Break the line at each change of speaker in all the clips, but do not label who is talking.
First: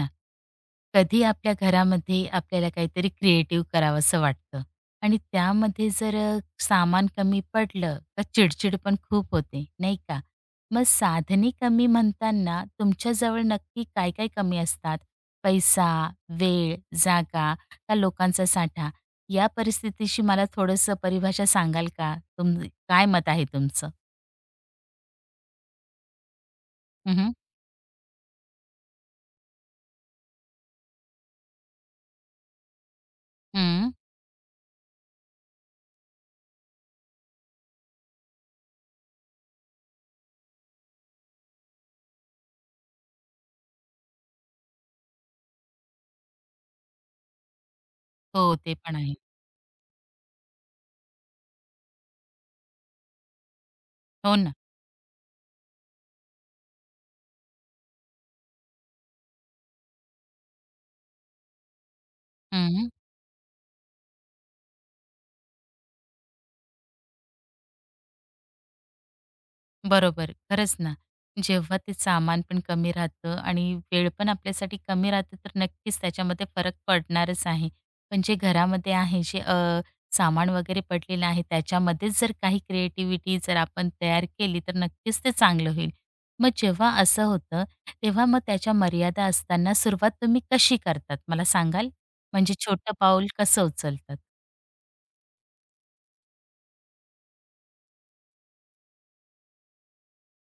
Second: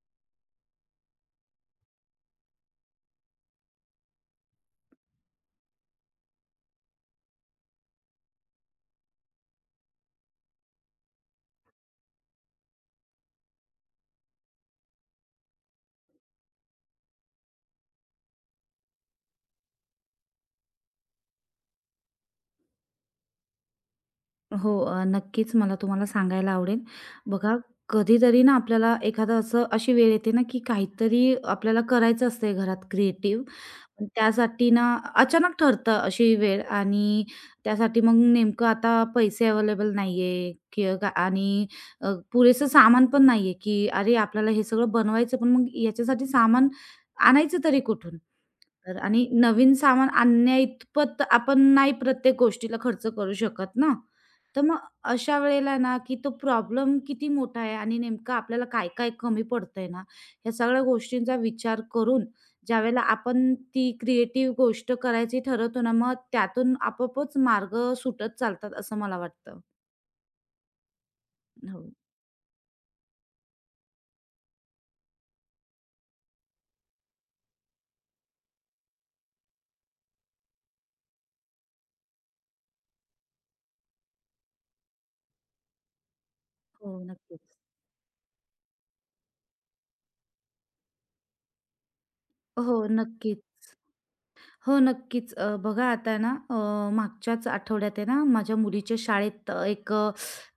ना. कधी आपल्या घरामध्ये आपल्याला काहीतरी क्रिएटिव्ह करावंसं वाटतं आणि त्यामध्ये जर सामान कमी पडलं तर चिडचिड पण खूप होते, नाही का? मग साधने कमी म्हणताना तुमच्याजवळ नक्की काय काय कमी असतात? पैसा, वेळ, जागा का लोकांचा साठा? या परिस्थितीशी मला थोडंसं परिभाषा सांगाल का? काय मत आहे तुमचं?
हो, नक्कीच मला तुम्हाला सांगायला आवडेल.
हं, हं.
बघा, कधीतरी ना आपल्याला एखादा असं अशी वेळ येते ना, की काहीतरी आपल्याला करायचं असतंय घरात क्रिएटिव्ह. पण त्यासाठी ना अचानक ठरतं अशी वेळ आणि त्यासाठी मग नेमकं आता पैसे अवेलेबल नाहीये आणि पुरेसं सामान पण नाहीये, की अरे आपल्याला हे सगळं बनवायचं, पण मग याच्यासाठी सामान आणायचं तरी कुठून?
हो, ते
तर
पण आहे.
आणि नवीन सामान आणण्याइतपत आपण नाही प्रत्येक गोष्टीला खर्च करू शकत ना.
हो ना.
तर मग अशा वेळेला ना, की तो प्रॉब्लेम किती मोठा आहे आणि नेमकं आपल्याला काय-काय कमी पडतंय ना, ह्या सगळ्या गोष्टींचा विचार करून ज्यावेळेला आपण ती क्रिएटिव्ह गोष्ट करायची ठरवतो ना, मग त्यातून आपोआपच मार्ग सुटत चालतात असं मला वाटतं.
बरोबर, खरंच ना. जेव्हा
हो.
ते सामान पण कमी राहतं आणि वेळ पण आपल्यासाठी कमी राहतं, तर नक्कीच त्याच्यामध्ये फरक पडणारच आहे. पण जे घरामध्ये आहे, जे सामान वगैरे पडलेलं आहे, त्याच्यामध्येच जर काही क्रिएटिव्हिटी जर आपण तयार केली, तर नक्कीच ते चांगलं होईल. मग
हो,
जेव्हा असं
नक्कीच.
होतं, तेव्हा मग त्याच्या मर्यादा असताना सुरुवात तुम्ही कशी करतात, मला सांगाल? म्हणजे
हो,
छोटं पाऊल
नक्कीच.
कसं उचलतात?
हो, नक्कीच. बघा आता ना, मागच्याच आठवड्यात आहे ना, माझ्या मुलीच्या शाळेत एक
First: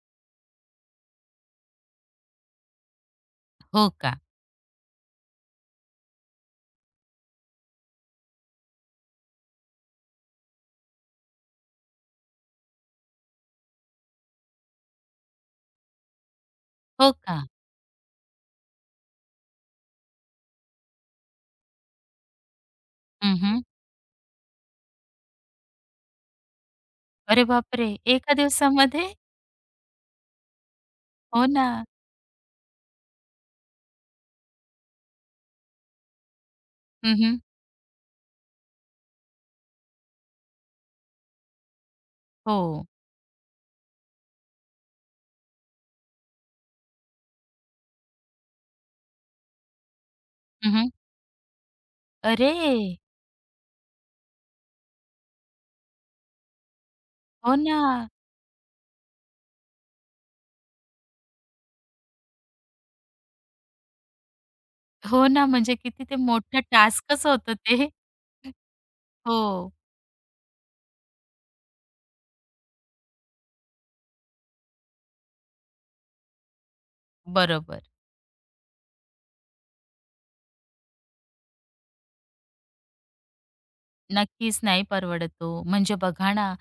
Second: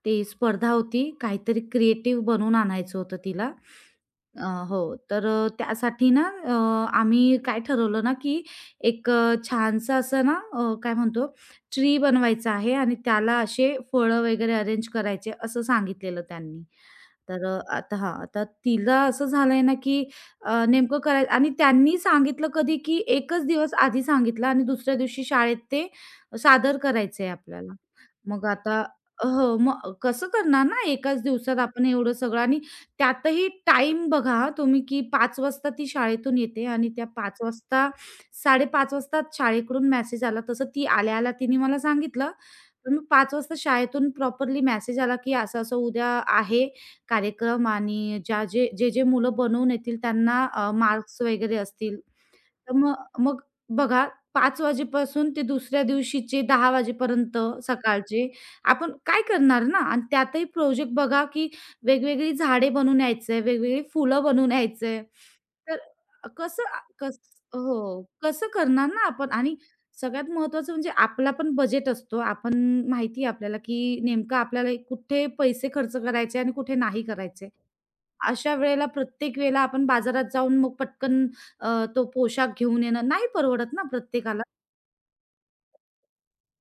ते स्पर्धा होती. काहीतरी क्रिएटिव्ह बनवून आणायचं होतं तिला.
हो का?
हो, तर त्यासाठी ना आम्ही काय ठरवलं ना, की एक छानसं असं ना काय म्हणतो ट्री बनवायचा आहे आणि त्याला असे फळं वगैरे अरेंज करायचे असं सांगितलेलं त्यांनी.
हो
तर
का?
आता हां, आता तिला असं झालंय ना, की नेमकं करायचं आणि त्यांनी सांगितलं कधी, की एकच
हं,
दिवस आधी सांगितलं आणि दुसऱ्या दिवशी शाळेत ते सादर करायचंय
अरे
आपल्याला.
बापरे! एका
मग आता
दिवसामध्ये?
हो, मग कसं करणार ना एकाच
हो
दिवसात
ना.
आपण एवढं सगळं आणि त्यातही टाईम बघा हां तुम्ही, की 5 वाजता ती शाळेतून येते आणि त्या 5
हं,
वाजता 5:30 वाजता शाळेकडून मेसेज आला. तसं ती आल्या-आल्या तिने मला सांगितलं
हो.
पण मग 5 वाजता शाळेतून प्रॉपरली मेसेज आला, की असं-असं उद्या आहे कार्यक्रम आणि ज्या जे जे-जे मुलं बनवून येतील त्यांना
हं,
मार्क्स वगैरे असतील
अरे!
तर मग मग बघा 5 वाजेपासून ते दुसऱ्या दिवशीचे 10 वाजेपर्यंत
हो ना.
सकाळचे आपण काय करणार ना आणि त्यातही प्रोजेक्ट बघा, की वेगवेगळी झाडे बनवून यायचंय, वेगवेगळी फुलं बनवून यायचंय.
हो ना, म्हणजे
तर
किती ते
अ,
मोठं
कसं आ कस
टास्कच होतं
हो,
ते.
कसं करणार ना आपण आणि
हो,
सगळ्यात महत्त्वाचं म्हणजे आपला पण बजेट असतो. आपण माहिती आहे आपल्याला, की नेमकं आपल्याला कुठे पैसे खर्च करायचे आणि कुठे नाही करायचे.
बरोबर.
अशा वेळेला प्रत्येक वेळेला आपण बाजारात जाऊन मग पटकन तो पोशाख घेऊन येणं नाही परवडत ना प्रत्येकाला.
नक्कीच नाही परवडत तो. म्हणजे बघा ना,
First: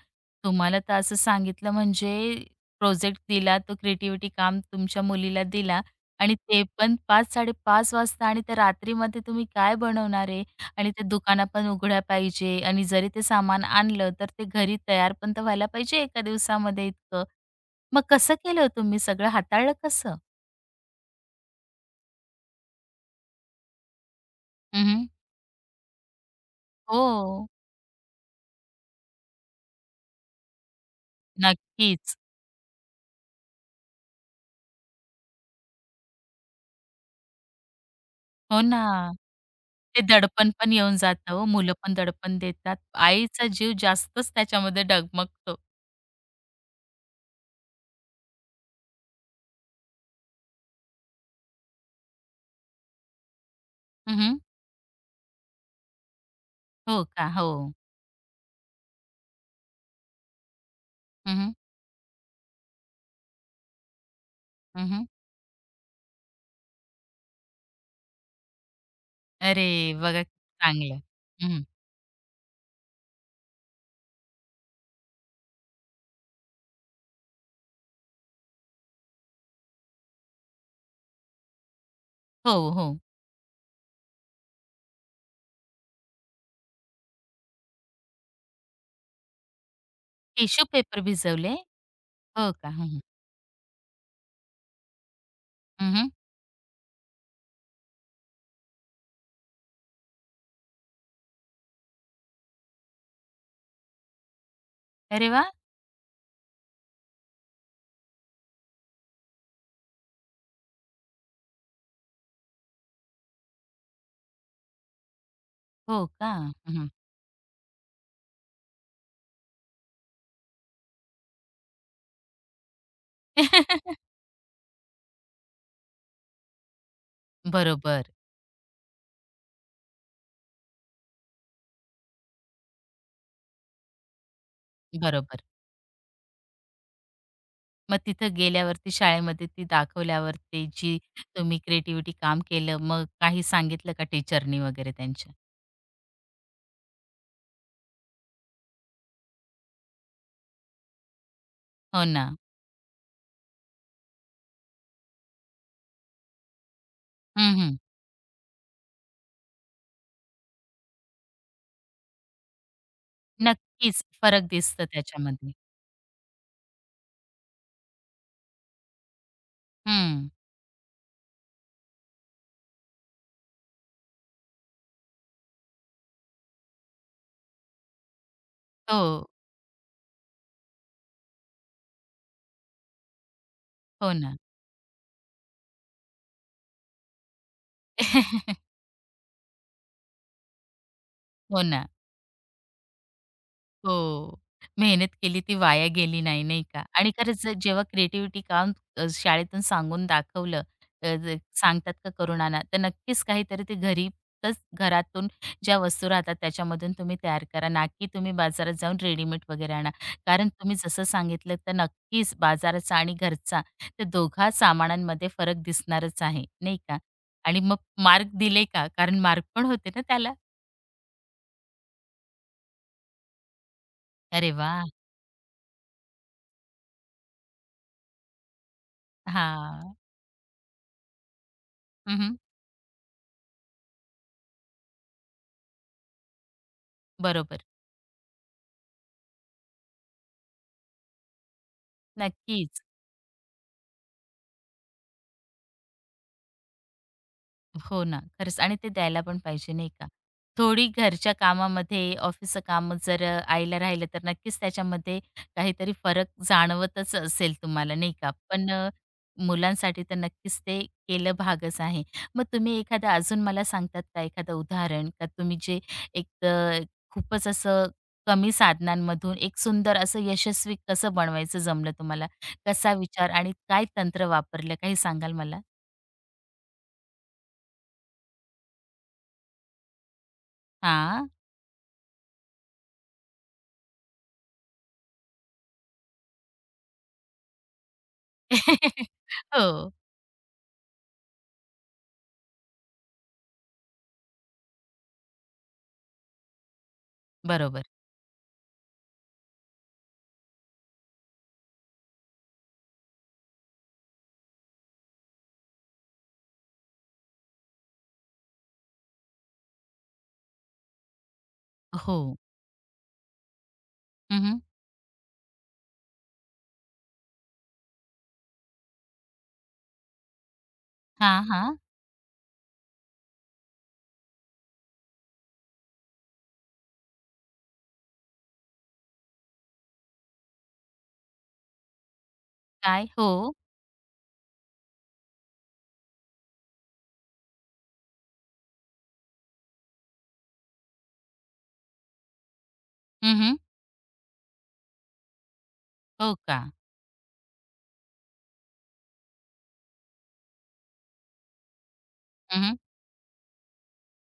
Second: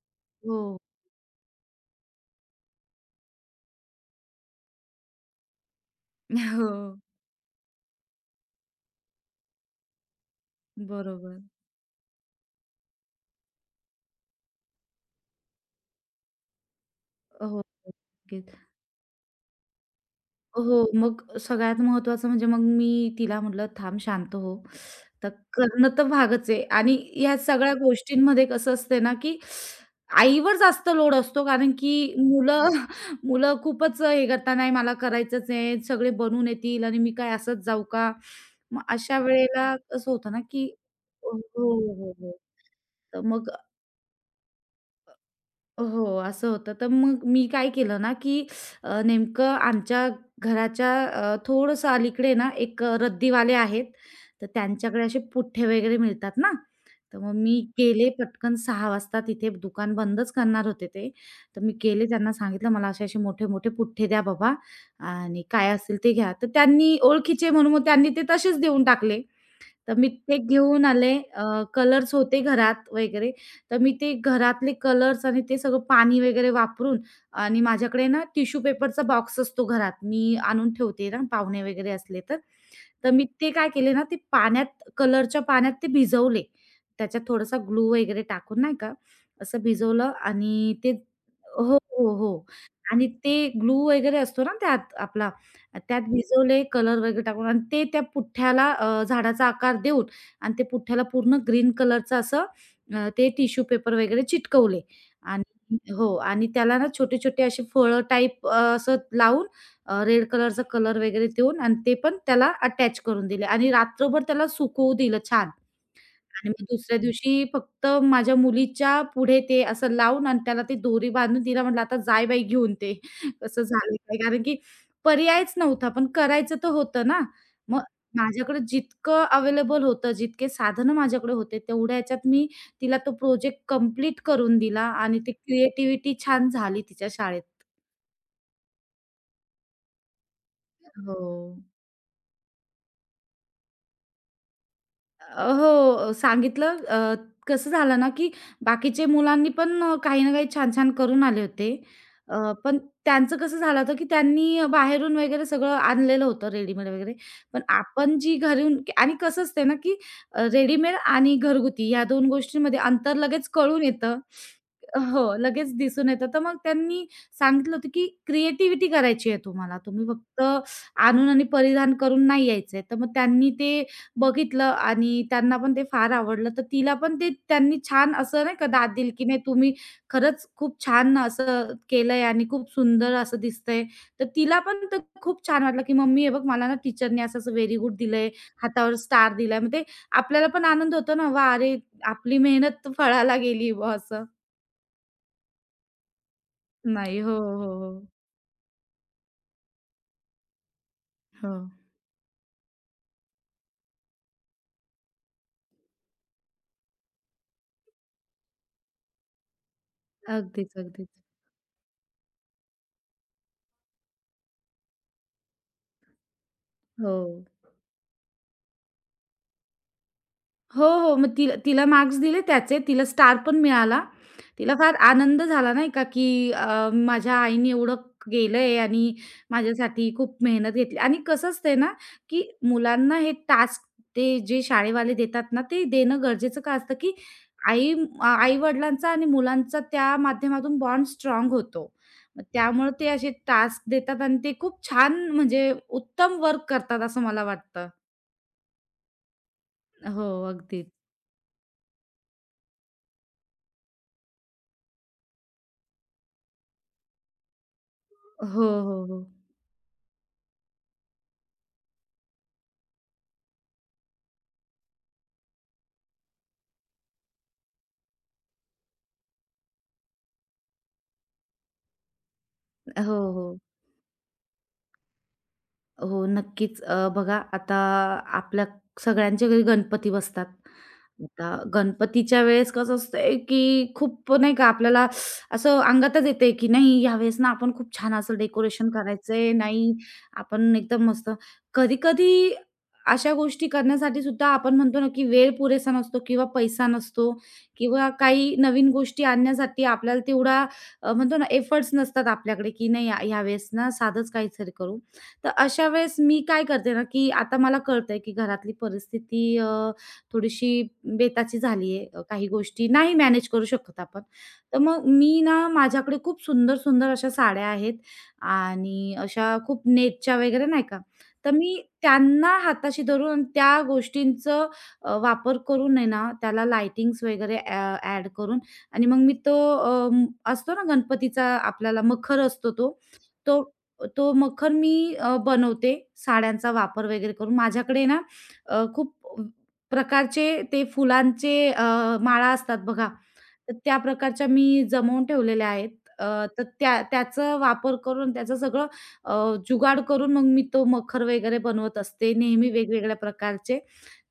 हो.
तुम्हाला तर असं सांगितलं म्हणजे प्रोजेक्ट दिला, तो क्रिएटिव्हिटी काम तुमच्या मुलीला दिला आणि ते पण
हो.
5:00-5:30 वाजता आणि त्या रात्रीमध्ये तुम्ही काय बनवणार आहे? आणि त्या
बरोबर.
दुकानं पण उघड्या पाहिजे आणि जरी ते सामान आणलं, तर ते घरी तयार पण तर व्हायला पाहिजे एका दिवसामध्ये इतकं.
हो. हो.
मग कसं
नक्कीच.
केलं हो तुम्ही? सगळं हाताळलं कसं?
हो, मग सगळ्यात महत्त्वाचं म्हणजे मग मी तिला म्हटलं, "थांब शांत हो."
हं,
तर करणं तर भागच आहे आणि ह्या
हो,
सगळ्या गोष्टींमध्ये कसं असते ना, की आईवर जास्त लोड असतो कारण की
नक्कीच.
मुलं मुलं खूपच हे करतात, "नाही मला करायचंच आहे, सगळे बनून येतील आणि मी काय असंच जाऊ का?"
हो
मग
ना.
अशा वेळेला
ते
कसं होतं ना,
दडपण
की
पण येऊन
हो,
जातं हो.
हो,
मुलं पण
हो. हो.
दडपण देतात.
तर
आईचा
मग
जीव जास्तच त्याच्यामध्ये डगमगतो.
हो, असं होतं. तर मग मी काय केलं ना, की नेमकं आमच्या घराच्या थोडंसं अलीकडे ना, एक रद्दीवाले आहेत.
हं,
तर त्यांच्याकडे असे पुठ्ठे वगैरे मिळतात ना,
हो
तर
का?
मग
हो.
मी गेले पटकन 6:00 वाजता तिथे दुकान बंदच करणार होते ते.
हं, हं.
तर मी गेले त्यांना सांगितलं, "मला असे-असे मोठे-मोठे पुठ्ठे द्या बाबा आणि काय असेल ते घ्या." तर त्यांनी ओळखीचे म्हणून मग त्यांनी ते तसेच देऊन टाकले.
अरे
तर मी
बघा
ते घेऊन
चांगलं.
आले.
हं,
अ,
हं.
कलर्स होते घरात वगैरे, तर मी ते घरातले कलर्स आणि ते सगळं पाणी वगैरे वापरून आणि माझ्याकडे ना टिश्यू पेपरचा बॉक्स असतो घरात, मी आणून ठेवते ना पाहुणे वगैरे असले तर.
हो, हो.
तर मी ते काय केले ना, ते पाण्यात कलरच्या पाण्यात ते भिजवले. त्याच्यात थोडासा ग्लू वगैरे टाकून नाही का, असं भिजवलं
टिश्यू
आणि ते
पेपर भिजवले?
हो, हो, हो.
हो का? हं, हं.
आणि ते ग्लू वगैरे असतो ना त्यात आपला, त्यात भिजवले कलर वगैरे टाकून आणि ते त्या पुठ्ठ्याला झाडाचा आकार देऊन आणि ते पुठ्ठ्याला पूर्ण ग्रीन कलरचं असं ते टिश्यू पेपर वगैरे चिटकवले
अरे
आणि
वाह!
हो आणि त्याला ना छोटे-छोटे असे फळं टाइप असं लावून रेड कलरचा कलर वगैरे देऊन आणि ते पण त्याला अटॅच करून दिले आणि रात्रभर त्याला सुकवू दिलं छान.
हो का?
आणि मग
हं, हं.
दुसऱ्या दिवशी फक्त माझ्या मुलीच्या पुढे ते असं लावून आणि त्याला ती दोरी बांधून तिला म्हटलं, "आता जाय बाई घेऊन ते." कसं झालं काय? कारण की पर्यायच नव्हता, पण करायचं तर होतं ना. मग
बरोबर,
माझ्याकडे जितकं अवेलेबल होतं, जितके साधनं माझ्याकडे होते, तेवढ्या ह्याच्यात मी तिला तो प्रोजेक्ट कंप्लीट करून दिला आणि ती
बरोबर.
क्रिएटिव्हिटी छान झाली तिच्या शाळेत.
मग तिथं गेल्यावरती शाळेमध्ये ती दाखवल्यावर ते जी
हो.
तुम्ही क्रिएटिव्हिटी काम केलं, मग काही सांगितलं का टीचरनी वगैरे त्यांच्या?
हो, सांगितलं. कसं झालं ना, की बाकीचे मुलांनी पण काही ना काही छान-छान करून आले होते.
हो ना.
पण त्यांचं कसं झालं होतं, की त्यांनी बाहेरून वगैरे सगळं आणलेलं होतं रेडीमेड वगैरे.
हं,
पण
हं.
आपण जी घरून आणि कसं असते ना, की रेडीमेड आणि घरगुती या 2 गोष्टींमध्ये अंतर लगेच कळून
नक्कीच
येतं.
फरक दिसतं
हो,
त्याच्यामध्ये.
लगेच दिसून येतं. तर मग त्यांनी सांगितलं होतं, की क्रिएटिव्हिटी करायची आहे तुम्हाला. तुम्ही
हं.
फक्त आणून आणि परिधान करून नाही यायचंय. तर मग त्यांनी ते बघितलं आणि त्यांना पण ते फार आवडलं. तर तिला पण ते त्यांनी छान असं नाही का दाद
हो.
दिली, की "नाही तुम्ही खरंच खूप छान असं केलंय आणि खूप सुंदर असं दिसतंय."
हो
तर
ना.
तिला पण तर खूप छान वाटलं, की "मम्मी हे बघ मला ना टीचरनी असं-असं व्हेरी गुड दिलंय, हातावर स्टार दिलाय." मग ते आपल्याला पण आनंद होतो ना, "वाह!
हो
अरे
ना.
आपली मेहनत फळाला गेली." बुवा असं.
हो. मेहनत केली ती वाया गेली नाही, नाही का? आणि
नाही. हो,
खरंच
हो,
जेव्हा
हो.
क्रिएटिव्हिटी काम शाळेतून सांगून दाखवलं अ, ज
हो.
सांगतात का करुणाना, तर नक्कीच काहीतरी ते घरीच घरातून ज्या वस्तू राहतात त्याच्यामधून तुम्ही तयार करा. ना की तुम्ही बाजारात जाऊन रेडीमेड वगैरे आणा. कारण तुम्ही
अगदीच,
जसं
अगदीच.
सांगितलं तर नक्कीच बाजाराचा आणि घरचा ते दोघा सामानांमध्ये फरक दिसणारच आहे, नाही का?
हो.
आणि मग मार्क दिले का? कारण मार्क पण होते ना त्याला.
हो, हो. मग तिला तिला मार्क्स दिले त्याचे. तिला स्टार पण मिळाला.
अरे
तिला
वाह!
फार आनंद झाला नाही का, की माझ्या आईने एवढं केलंय आणि
हां.
माझ्यासाठी खूप मेहनत घेतली आणि कसं असतंय ना,
हं,
की मुलांना हे टास्क ते जे शाळेवाले देतात ना, ते देणं गरजेचं का असतं, की
बरोबर.
आई आ आई-वडिलांचा आणि मुलांचा त्या माध्यमातून बॉन्ड स्ट्राँग होतो. मग
नक्कीच.
त्यामुळे ते असे टास्क देतात आणि ते खूप छान म्हणजे उत्तम वर्क करतात असं मला वाटतं.
हो ना, खरंच आणि ते द्यायला पण पाहिजे नाही का.
हो,
थोडी
अगदीच.
घरच्या कामामध्ये ऑफिसचं काम जर आईला राहिलं तर नक्कीच त्याच्यामध्ये काहीतरी फरक जाणवतच असेल तुम्हाला नाही का.
हो, हो, हो.
मुलांसाठी तर नक्कीच ते केलं भागच आहे. मग तुम्ही एखादं अजून मला सांगतात का एखादं उदाहरण का तुम्ही जे एक अ, खूपच असं कमी साधनांमधून एक सुंदर असं यशस्वी कसं बनवायचं जमलं तुम्हाला? कसा
हो,
विचार आणि
हो.
काय तंत्र वापरलं काही सांगाल मला?
हो, नक्कीच. बघा आता आपल्या सगळ्यांच्या घरी गणपती बसतात.
हां.
आता गणपतीच्या वेळेस कसं असतंय, की खूप नाही का आपल्याला असं अंगातच येतंय, की नाही यावेळेस ना आपण खूप छान असं डेकोरेशन करायचंय.
हो,
नाही आपण एकदम मस्त कधी-कधी अशा गोष्टी करण्यासाठी सुद्धा आपण म्हणतो ना, की वेळ पुरेसा नसतो किंवा पैसा नसतो
बरोबर.
किंवा काही नवीन गोष्टी आणण्यासाठी आपल्याला तेवढा म्हणतो ना एफर्ट्स नसतात आपल्याकडे, की नाही यावेळेस ना साधंच काहीतरी करू. तर अशा वेळेस मी काय करते ना, की आता मला कळतंय, की घरातली परिस्थिती थोडीशी बेताची झाली
हो.
आहे. काही गोष्टी नाही मॅनेज करू शकत आपण.
हं, हं.
तर मग मी ना, माझ्याकडे खूप सुंदर-सुंदर अशा साड्या आहेत आणि अशा खूप नेटच्या वगैरे नाही का, तर मी
हां,
त्यांना हाताशी धरून आणि त्या गोष्टींचं वापर करून आहे ना, त्याला लाइटिंग्स वगैरे ॲड करून आणि मग मी तो असतो ना गणपतीचा आपल्याला मखर असतो तो,
काय? हो.
तो तो मखर मी बनवते साड्यांचा वापर वगैरे करून. माझ्याकडे ना खूप प्रकारचे ते फुलांचे माळा असतात बघा,
हं,
तर त्या प्रकारच्या मी जमवून ठेवलेल्या आहेत. अ,
हो का?
तर त्या त्याचा वापर करून त्याचं सगळं अ, जुगाड करून मग मी तो मखर वगैरे बनवत असते नेहमी
हं,
वेगवेगळ्या प्रकारचे.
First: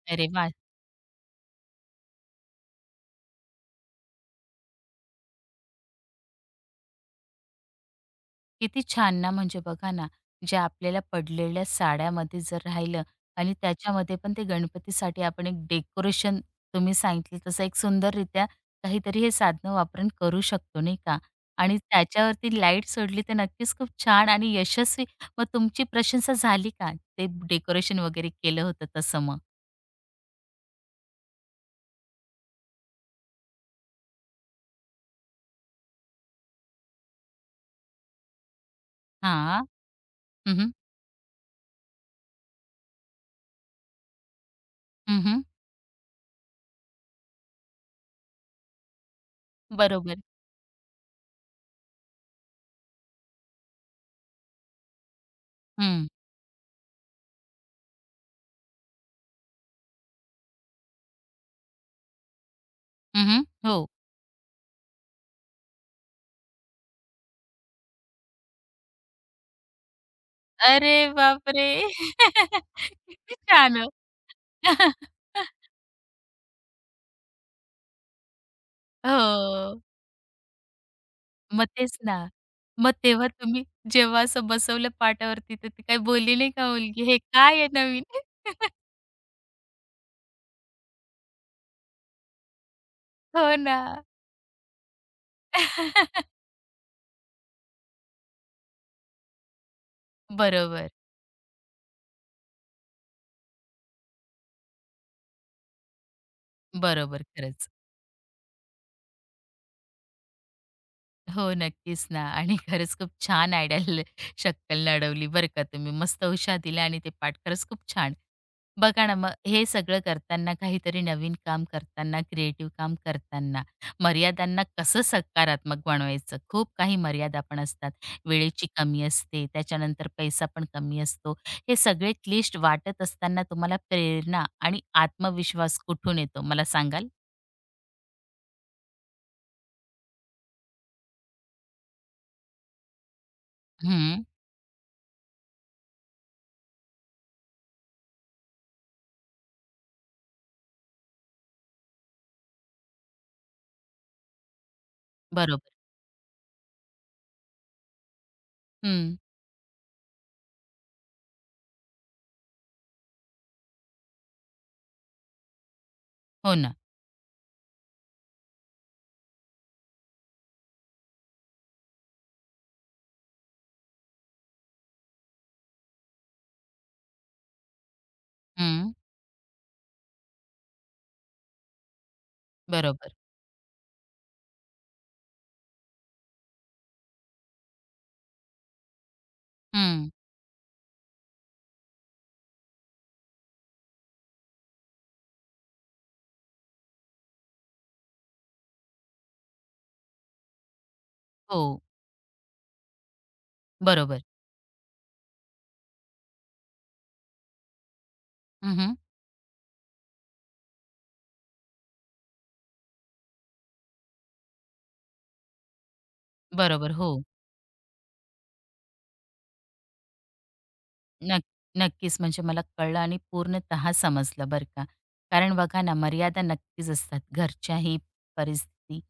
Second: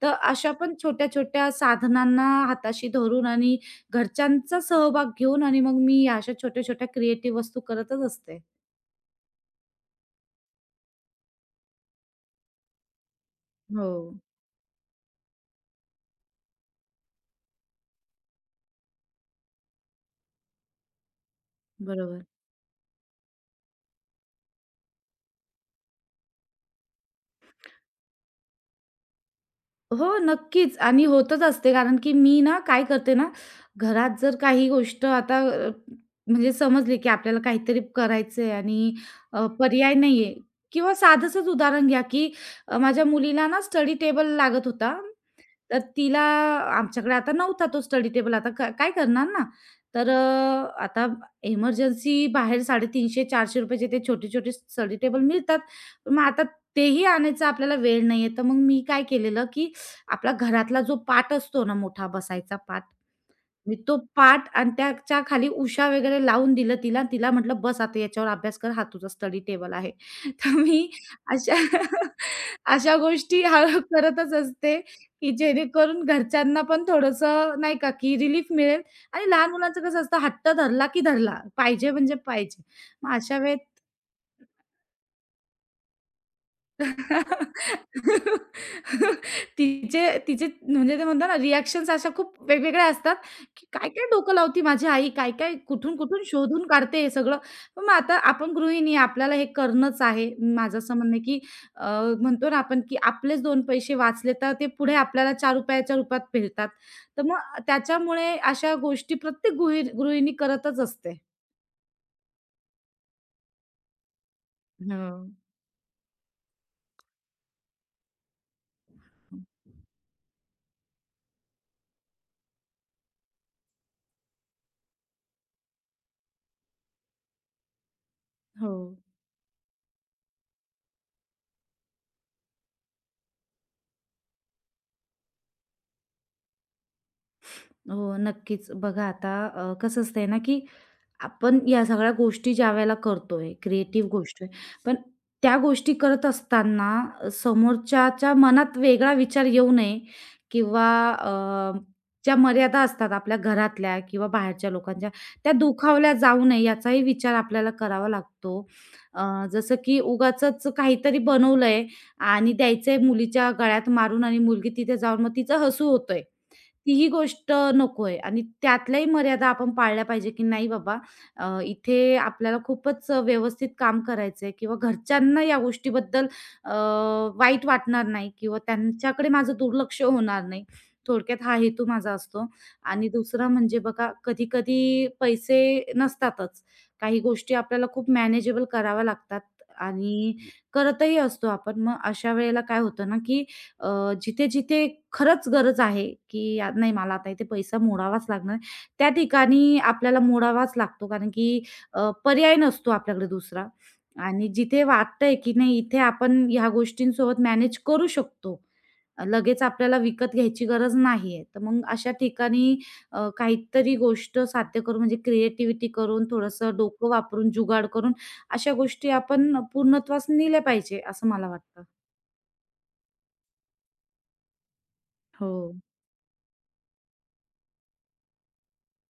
तर
अरे वाह!
अशा पण छोट्या-छोट्या साधनांना हाताशी धरून आणि घरच्यांचा सहभाग घेऊन आणि मग मी अशा छोट्या-छोट्या क्रिएटिव्ह वस्तू करतच असते.
किती छान ना, म्हणजे बघा ना, ज्या आपल्याला पडलेल्या साड्यामध्ये जर राहिलं आणि
हो,
त्याच्यामध्ये पण ते गणपतीसाठी आपण एक डेकोरेशन तुम्ही सांगितलं तसं एक सुंदररित्या काहीतरी हे साधनं वापरून करू शकतो, नाही का? आणि
बरोबर.
त्याच्यावरती लाईट सोडली तर नक्कीच खूप छान आणि यशस्वी. मग तुमची प्रशंसा झाली का? ते डेकोरेशन वगैरे केलं होतं तसं मग?
हो, नक्कीच आणि होतच असते कारण की मी ना काय करते ना, घरात जर काही गोष्ट आता म्हणजे समजली की आपल्याला काहीतरी करायचंय आणि
हां.
पर्याय नाहीये किंवा साधंसंच उदाहरण घ्या की माझ्या मुलीला ना स्टडी टेबल लागत होता.
हं,
तर तिला आमच्याकडे आता नव्हता तो स्टडी टेबल आता का काय करणार ना. तर
बरोबर.
आता इमर्जन्सी बाहेर ₹350-400 चे ते छोटे-छोटे स्टडी टेबल मिळतात.
हं.
पण मग आता तेही आणायचा आपल्याला वेळ नाहीये. तर मग मी काय केलेलं, की आपला घरातला जो पाट असतो ना मोठा बसायचा पाट
हं,
मी
हो.
तो पाट आणि त्याच्या खाली उशा वगैरे लावून दिलं तिला. तिला म्हटलं, "बस आता याच्यावर अभ्यास कर. हा तुझा स्टडी टेबल आहे." तर मी
अरे
अशा
बापरे!
अशा
किती
गोष्टी
छान
हळू
हो.
करतच असते, की जेणेकरून घरच्यांना पण थोडंसं नाही का, की रिलीफ मिळेल आणि लहान मुलांचं
हो.
कसं असतं हट्ट धरला की धरला,
मग
पाहिजे
तेच
म्हणजे
ना.
पाहिजे.
मग
मग
तेव्हा
अशा
तुम्ही
वेळेत
जेव्हा असं बसवलं पाटावरती, तर ती काही बोलली नाही का मुलगी, "हे काय आहे नवीन?"
तिचे तिचे म्हणजे ते म्हणतात ना रिएक्शन्स अशा खूप वेगवेगळ्या असतात,
हो
की
ना.
काय-काय डोकं लावती माझी आई, काय-काय, कुठून-कुठून शोधून काढते हे सगळं. पण मग आता आपण गृहिणी आहे, आपल्याला हे करणंच आहे. माझं
बरोबर,
असं म्हणणं आहे, की अ, म्हणतो ना आपण, की आपलेच दोन पैसे वाचले तर ते पुढे आपल्याला ₹4 रूपात मिळतात. तर
बरोबर.
मग
खरंच.
त्याच्यामुळे अशा गोष्टी प्रत्येक गृहिणी करतच असते.
हो, नक्कीच ना. आणि खरंच खूप छान आयडिया शक्कल
हो.
लढवली बरं का तुम्ही. मस्त उशा दिल्या आणि ते पाठ खरंच खूप छान. बघा ना, मग हे सगळं करताना, काहीतरी नवीन काम करताना, क्रिएटिव्ह काम करताना, मर्यादांना कसं सकारात्मक बनवायचं? खूप काही मर्यादा पण असतात. वेळेची
हो.
कमी असते, त्याच्यानंतर पैसा पण कमी असतो. हे सगळे क्लिष्ट वाटत असताना तुम्हाला प्रेरणा आणि आत्मविश्वास कुठून येतो, मला सांगाल?
हो, नक्कीच. बघा आता कसं असतंय ना, की आपण या सगळ्या गोष्टी ज्यावेळेला करतोय, क्रिएटिव्ह
हं,
गोष्ट आहे. पण त्या गोष्टी करत असताना समोरच्याच्या मनात वेगळा विचार येऊ नये किंवा ज्या मर्यादा असतात आपल्या घरातल्या किंवा बाहेरच्या लोकांच्या, त्या
बरोबर.
दुखावल्या जाऊ नये याचाही विचार आपल्याला करावा लागतो.
हं,
अ, जसं की उगाचच काहीतरी बनवलंय आणि द्यायचंय मुलीच्या गळ्यात मारून आणि मुलगी तिथे जाऊन मग तिचं हसू होतंय.
हो ना.
तीही गोष्ट नकोय आणि त्यातल्याही मर्यादा आपण पाळल्या पाहिजे, की नाही बाबा इथे आपल्याला खूपच व्यवस्थित काम करायचंय किंवा घरच्यांना या गोष्टीबद्दल अ, वाईट वाटणार नाही किंवा
हं,
त्यांच्याकडे माझं दुर्लक्ष होणार नाही. थोडक्यात हा हेतू माझा असतो आणि
बरोबर.
दुसरं म्हणजे बघा कधी-कधी पैसे नसतातच. काही गोष्टी आपल्याला खूप मॅनेजेबल कराव्या लागतात
हं.
आणि करतही असतो आपण. मग अशा वेळेला काय होतं ना, की अ, जिथे-जिथे खरंच गरज आहे, की "यार नाही मला आता इथे पैसा मोडावाच लागणार." त्या ठिकाणी आपल्याला मोडावाच लागतो कारण की
हो.
पर्याय नसतो आपल्याकडे दुसरा
बरोबर.
आणि जिथे वाटतंय की नाही इथे आपण ह्या गोष्टींसोबत मॅनेज करू शकतो.
हं, हं.
लगेच आपल्याला विकत घ्यायची गरज नाहीये. तर मग अशा ठिकाणी काहीतरी गोष्ट साध्य करून म्हणजे क्रिएटिव्हिटी करून, थोडंसं
बरोबर.
डोकं
हो.
वापरून, जुगाड करून अशा गोष्टी आपण पूर्णत्वास नेल्या पाहिजे असं
नक्क
मला वाटतं.
नक्कीच म्हणजे मला कळलं आणि पूर्णतः समजलं बरं का.
हो.
कारण बघा ना, मर्यादा नक्कीच असतात. घरच्याही परिस्थिती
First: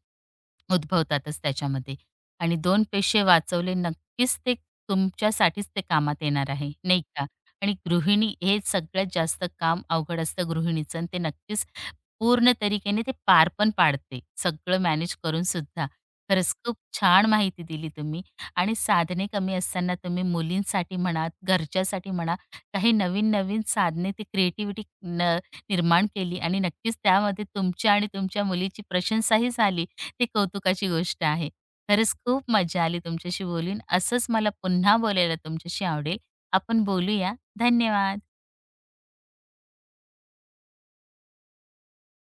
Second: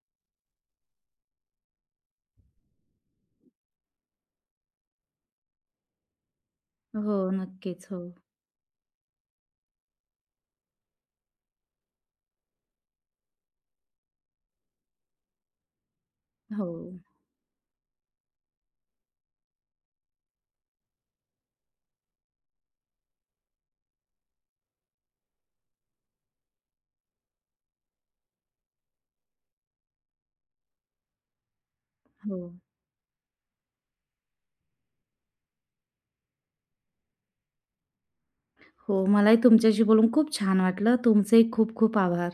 उद्भवतातच त्याच्यामध्ये आणि 2 पैसे वाचवले नक्कीच ते तुमच्यासाठीच ते कामात येणार आहे, नाही
हो,
का? आणि
नक्कीच. हो.
गृहिणी हे सगळ्यात जास्त काम अवघड असतं गृहिणीचं आणि ते नक्कीच पूर्ण तरीकेने ते पार पण पाडते, सगळं मॅनेज करून सुद्धा. खरंच
हो,
खूप छान माहिती दिली तुम्ही आणि साधने कमी असताना तुम्ही मुलींसाठी म्हणा, घरच्यासाठी म्हणा, काही नवीन-नवीन साधने ते क्रिएटिव्हिटी न निर्माण केली आणि नक्कीच त्यामध्ये तुमची आणि तुमच्या मुलीची प्रशंसाही झाली. ती कौतुकाची गोष्ट आहे. खरंच
हो,
खूप मजा आली तुमच्याशी बोलून. असंच मला पुन्हा बोलायला तुमच्याशी आवडेल. आपण बोलूया. धन्यवाद.
हो. मलाही तुमच्याशी बोलून खूप छान वाटलं. तुमचेही खूप खूप आभार.